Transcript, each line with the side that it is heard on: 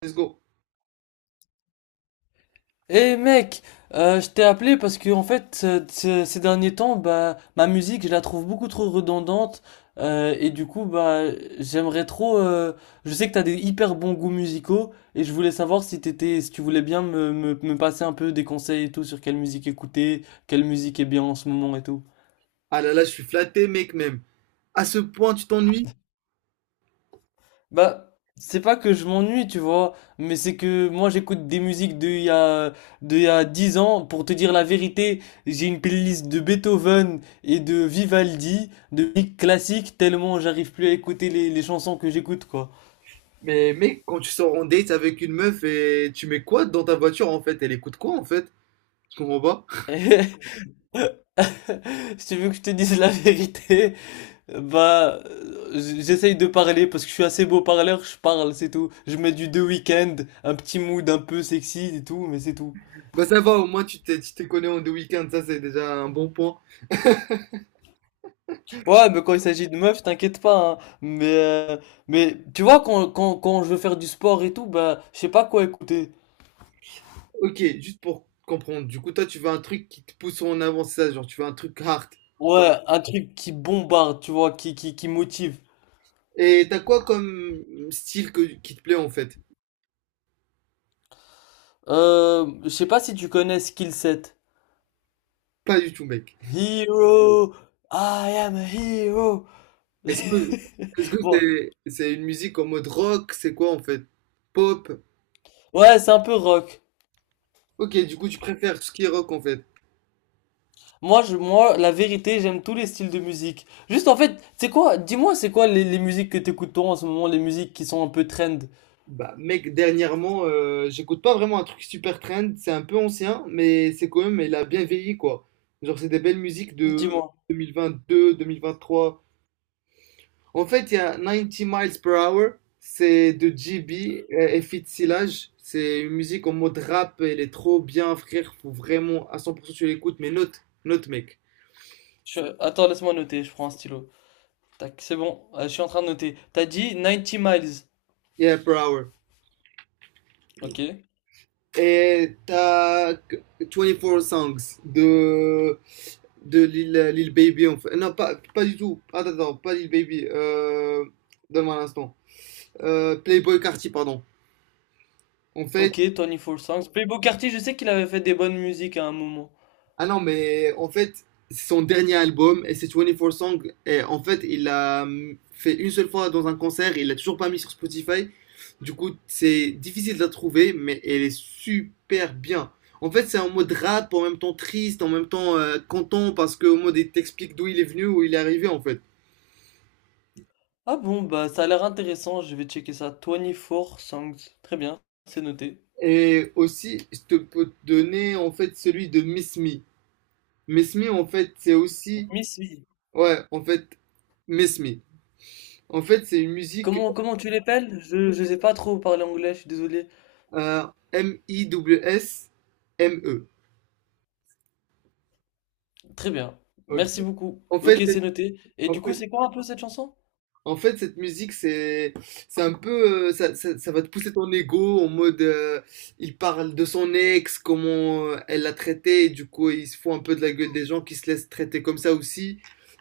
right: Let's go.
left: Eh mec, je t'ai appelé parce que en fait ces derniers temps, bah, ma musique, je la trouve beaucoup trop redondante, et du coup, bah, j'aimerais trop. Je sais que t'as des hyper bons goûts musicaux et je voulais savoir si tu voulais bien me passer un peu des conseils et tout sur quelle musique écouter, quelle musique est bien en ce moment et tout.
right: Ah là là, je suis flatté, mec, même. À ce point, tu t'ennuies?
left: Bah, c'est pas que je m'ennuie, tu vois, mais c'est que moi j'écoute des musiques de il y a 10 ans. Pour te dire la vérité, j'ai une playlist de Beethoven et de Vivaldi, de musique classique, tellement j'arrive plus à écouter les chansons que j'écoute, quoi.
right: Mais mec, quand tu sors en date avec une meuf et tu mets quoi dans ta voiture en fait? Elle écoute quoi en fait? Je comprends pas.
left: Si tu veux que je te dise la vérité, bah, j'essaye de parler parce que je suis assez beau parleur, je parle, c'est tout. Je mets du The Weeknd, un petit mood un peu sexy et tout, mais c'est tout.
right: Bah ça va, au moins tu te connais en deux week-ends, ça c'est déjà un bon point.
left: Ouais, mais quand il s'agit de meufs, t'inquiète pas, hein. Mais tu vois, quand je veux faire du sport et tout, bah, je sais pas quoi écouter.
right: Ok, juste pour comprendre, du coup toi tu veux un truc qui te pousse en avant, c'est ça, genre tu veux un truc hard.
left: Ouais, un truc qui bombarde, tu vois, qui motive.
right: Et t'as quoi comme style qui te plaît en fait?
left: Je sais pas si tu connais Skillset.
right: Pas du tout, mec.
left: Hero, I am a hero.
right: Est-ce que est-ce que
left: Bon,
right: c'est une musique en mode rock? C'est quoi en fait? Pop?
left: ouais, c'est un peu rock.
right: Ok, du coup, tu préfères tout ce qui est rock en fait.
left: Moi, la vérité, j'aime tous les styles de musique. Juste, en fait, c'est quoi? Dis-moi, c'est quoi les musiques que t'écoutes toi en ce moment, les musiques qui sont un peu trend?
right: Bah, mec, dernièrement, j'écoute pas vraiment un truc super trend. C'est un peu ancien, mais c'est quand même, il a bien vieilli quoi. Genre, c'est des belles musiques de
left: Dis-moi.
right: 2022, 2023. En fait, il y a Ninety Miles Per Hour, c'est de GB et Fit Silage. C'est une musique en mode rap, elle est trop bien, frère. Faut vraiment à 100% tu l'écoutes, mais note, note, mec.
left: Attends, laisse-moi noter, je prends un stylo. Tac, c'est bon, je suis en train de noter. T'as dit Ninety Miles.
right: Yeah, Per Hour.
left: Ok.
right: Et t'as 24 Songs de Lil Baby, en fait. Non, pas du tout. Attends, attends, pas Lil Baby. Donne-moi un instant. Playboy Carti, pardon. En fait,
left: Ok, 24 Songs. Playboi Carti, je sais qu'il avait fait des bonnes musiques à un moment.
right: ah non, mais en fait, c'est son dernier album et c'est 24 Songs. Et en fait, il l'a fait une seule fois dans un concert, il l'a toujours pas mis sur Spotify. Du coup, c'est difficile de la trouver, mais elle est super bien. En fait, c'est en mode rap, en même temps triste, en même temps content, parce qu'au mode, il t'explique d'où il est venu, où il est arrivé, en fait.
left: Ah bon, bah ça a l'air intéressant, je vais checker ça. 24 Songs. Très bien, c'est noté.
right: Et aussi, je te peux te donner en fait celui de Miss Me. Miss Me, en fait, c'est aussi.
left: Miss V.
right: Ouais, en fait, Miss Me. En fait, c'est une musique
left: Comment tu l'appelles? Je sais pas trop parler anglais, je suis désolé.
right: euh, M-I-W-S-M-E.
left: Très bien,
right: Ok.
left: merci beaucoup.
right: En fait,
left: Ok,
right: c'est-
left: c'est noté. Et
right: en
left: du coup,
right: fait,
left: c'est quoi un peu cette chanson?
right: En fait, cette musique, c'est un peu, ça va te pousser ton ego en mode, il parle de son ex, comment elle l'a traité, et du coup, il se fout un peu de la gueule des gens qui se laissent traiter comme ça aussi.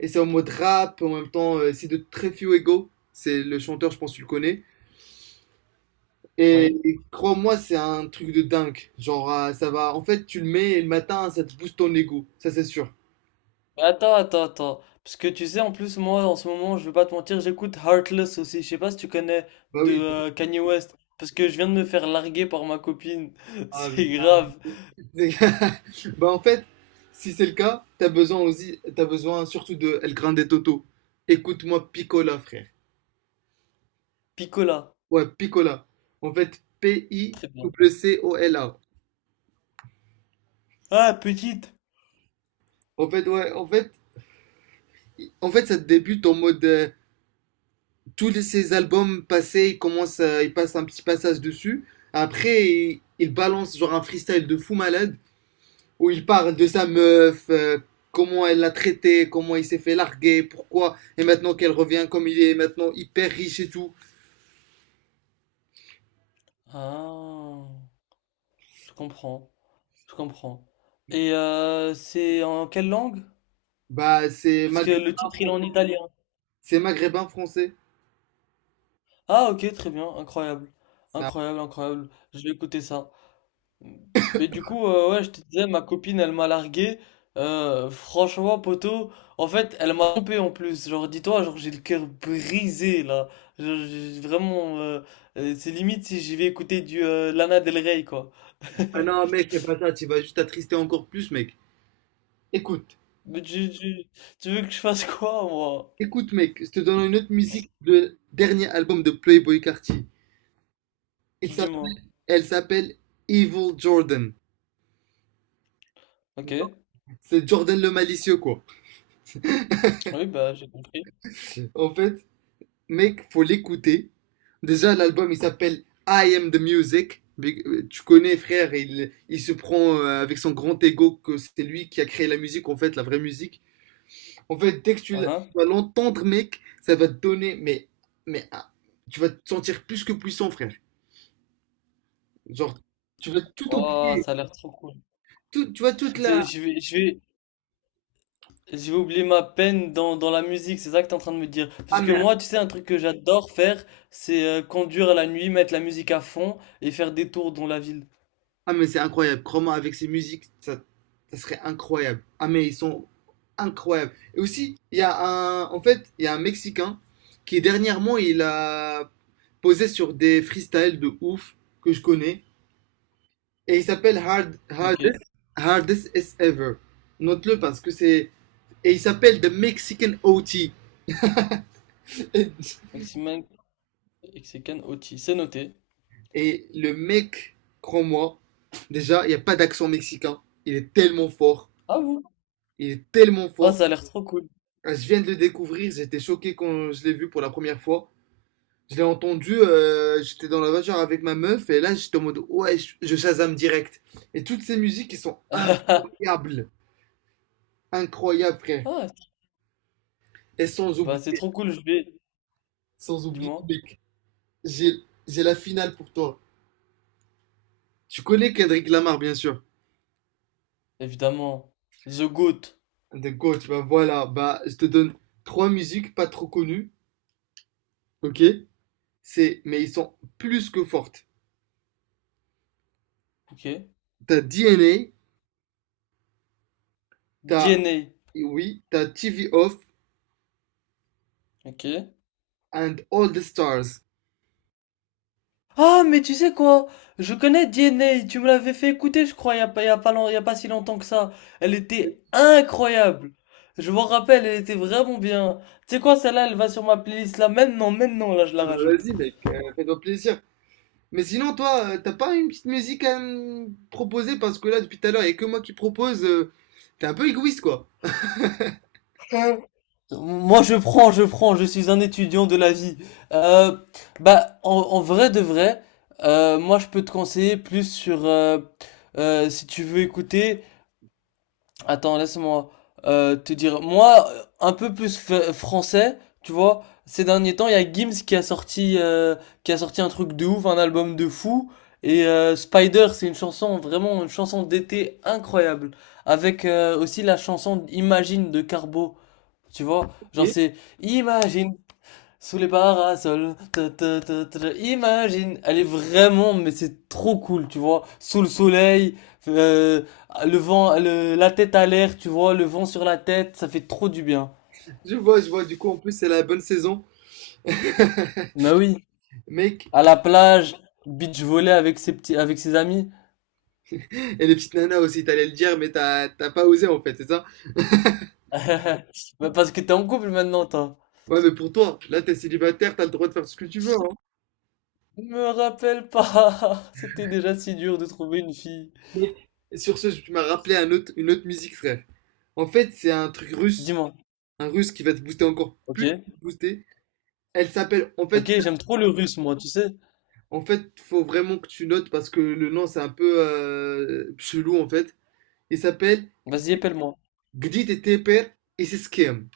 right: Et c'est en mode rap, en même temps, c'est de très few ego. C'est le chanteur, je pense que tu le connais. Et,
left: Oui.
right: et crois-moi, c'est un truc de dingue. Genre, ça va, en fait, tu le mets et le matin, ça te booste ton ego. Ça, c'est sûr.
left: Mais attends, attends, attends. Parce que tu sais, en plus, moi, en ce moment, je vais pas te mentir, j'écoute Heartless aussi. Je sais pas si tu connais
right: Bah
left: de
right: oui.
left: Kanye West. Parce que je viens de me faire larguer par ma copine.
right: Ah,
left: C'est
right: oui, ah,
left: grave.
right: oui. Bah en fait, si c'est le cas, t'as besoin aussi, t'as besoin surtout de El Grande Toto. Écoute-moi Picola, frère.
left: Picola.
right: Ouais, Picola. En fait,
left: Très bien.
right: P-I-C-O-L-A.
left: Ah, petite.
right: En fait, ouais, en fait, i- en fait, ça débute en mode ces albums passés, ils commencent, ils passent un petit passage dessus. Après, il balance genre un freestyle de fou malade où il parle de sa meuf, comment elle l'a traité, comment il s'est fait larguer, pourquoi, et maintenant qu'elle revient comme il est, maintenant hyper riche et tout.
left: Ah, je comprends. Je comprends. Et c'est en quelle langue?
right: Bah, c'est
left: Parce que le
right: maghrébin
left: titre, il est en
right: français.
left: italien.
right: C'est maghrébin français.
left: Ah, ok, très bien. Incroyable.
right: C'est un-
left: Incroyable, incroyable. Je vais écouter ça. Mais du coup, ouais, je te disais, ma copine, elle m'a largué. Franchement, poto, en fait, elle m'a trompé en plus. Genre, dis-toi, genre, j'ai le cœur brisé, là. Genre, j'ai vraiment, c'est limite si j'y vais écouter du Lana Del Rey, quoi.
right: Ah non, mec, fais pas ça, tu vas juste t'attrister encore plus, mec. Écoute,
left: Mais tu veux que je fasse quoi, moi?
right: écoute, mec, je te donne une autre musique de dernier album de Playboy Carti. Il s'appelle,
left: Dis-moi.
right: elle s'appelle Evil Jordan.
left: Ok.
right: C'est Jordan le malicieux, quoi.
left: Oui, bah, j'ai compris.
right: En fait, mec, faut l'écouter. Déjà, l'album, il s'appelle I Am The Music. Mais, tu connais, frère, il se prend avec son grand ego que c'est lui qui a créé la musique, en fait, la vraie musique. En fait, dès que tu
left: Uhum.
right: vas l'entendre, mec, ça va te donner, mais ah, tu vas te sentir plus que puissant, frère. Genre, tu vas tout
left: Oh,
right: oublier,
left: ça a l'air trop cool.
right: tout, tu vois, toute
left: Tu
right: la...
left: sais, j'ai oublié ma peine dans la musique, c'est ça que t'es en train de me dire.
right: Ah
left: Parce que
right: mais,
left: moi, tu sais, un truc que j'adore faire, c'est conduire à la nuit, mettre la musique à fond et faire des tours dans la ville.
right: ah mais c'est incroyable, crois-moi, avec ces musiques, ça serait incroyable. Ah mais ils sont incroyables. Et aussi, il y a un Mexicain qui dernièrement, il a posé sur des freestyles de ouf que je connais, et il s'appelle
left: Ok.
right: Hardest As Ever. Note-le parce que c'est Et il s'appelle The Mexican OT.
left: Maximin Mexican Oti, c'est noté.
right: Et le mec, crois-moi, déjà, il n'y a pas d'accent mexicain. Il est tellement fort.
left: Ah vous
right: Il est tellement
left: Ah,
right: fort.
left: ça a l'air trop cool.
right: Ah, je viens de le découvrir. J'étais choqué quand je l'ai vu pour la première fois. Je l'ai entendu. J'étais dans la voiture avec ma meuf. Et là, j'étais en mode, ouais, je Shazam direct. Et toutes ces musiques, elles sont incroyables. Incroyables, frère.
left: Ah,
right: Et sans
left: bah c'est
right: oublier,
left: trop cool, je vais.
right: sans oublier,
left: Dis-moi.
right: mec, j'ai j'ai la finale pour toi. Tu connais Kendrick Lamar, bien sûr.
left: Évidemment. The Goat.
right: The Goat, bah voilà, bah je te donne trois musiques pas trop connues, ok? Mais ils sont plus que fortes.
left: Ok.
right: T'as DNA, t'as,
left: DNA.
right: oui, t'as TV Off
left: Ok.
right: and All the Stars.
left: Ah, mais tu sais quoi? Je connais DNA, tu me l'avais fait écouter, je crois, il y a pas, il y a pas, long- il y a pas si longtemps que ça. Elle était incroyable. Je m'en rappelle, elle était vraiment bien. Tu sais quoi, celle-là, elle va sur ma playlist là maintenant, maintenant, là, je la
right: Ah bah
left: rajoute.
right: vas-y mec, fais-toi plaisir. Mais sinon toi, t'as pas une petite musique à me proposer parce que là depuis tout à l'heure, il y a que moi qui propose. T'es un peu égoïste quoi.
left: Moi, je prends, je suis un étudiant de la vie. Euh, Bah, en vrai de vrai, moi, je peux te conseiller plus sur, si tu veux écouter, attends, laisse-moi te dire. Moi, un peu plus français, tu vois. Ces derniers temps, il y a Gims qui a sorti un truc de ouf, un album de fou. Et Spider, c'est une chanson d'été incroyable, avec aussi la chanson Imagine de Carbo. Tu vois, genre
right: Ok.
left: c'est Imagine sous les parasols, ta, ta, ta, ta, imagine, elle est vraiment, mais c'est trop cool, tu vois, sous le soleil, euh, le vent, la tête à l'air, tu vois, le vent sur la tête, ça fait trop du bien.
right: Je vois, je vois. Du coup en plus c'est la bonne saison,
left: Mais oui,
right: mec.
left: à la plage, beach volley avec ses amis.
right: Et les petites nanas aussi, t'allais le dire, mais t'as pas osé en fait, c'est ça?
left: Bah, parce que t'es en couple maintenant, toi.
right: Ouais, mais pour toi, là, t'es célibataire, t'as le droit de faire ce que tu veux, hein.
left: Me rappelle pas, c'était déjà si dur de trouver une fille.
right: Mais sur ce, tu m'as rappelé une autre musique, frère. En fait, c'est un truc russe,
left: Dis-moi.
right: un russe qui va te booster encore
left: Ok.
right: plus, te booster. Elle s'appelle,
left: Ok, j'aime trop le russe, moi, tu sais.
right: en fait, faut vraiment que tu notes parce que le nom, c'est un peu chelou, en fait. Il s'appelle
left: Vas-y, appelle-moi.
right: Gdi Teper et c'est Skem.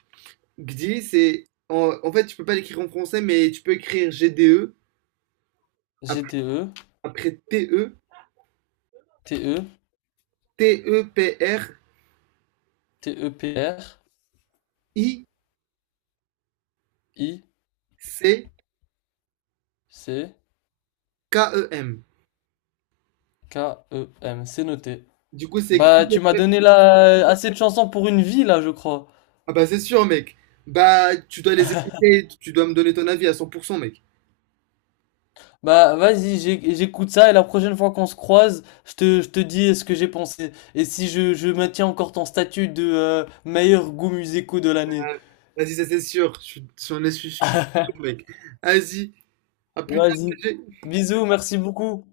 right: Gdi, en fait, tu peux pas l'écrire en français, mais tu peux écrire GDE après,
left: GTE,
right: T E
left: TE.
right: T-E-P-R-I-C-K-E-M.
left: T-E-P-R-I-C-K-E-M. C'est noté.
right: Du coup, c'est...
left: Bah, tu m'as donné là assez de chansons pour une vie, là, je crois.
right: Ah bah c'est sûr, mec. Bah, tu dois les écouter, tu dois me donner ton avis à 100%, mec.
left: Bah, vas-y, j'écoute ça et la prochaine fois qu'on se croise, je te dis ce que j'ai pensé. Et si je maintiens encore ton statut de meilleur goût musicaux de l'année.
right: Ah, vas-y, ça c'est sûr. Je suis sûr, mec. vas-y, à plus tard,
left: Vas-y.
right: PG.
left: Bisous, merci beaucoup.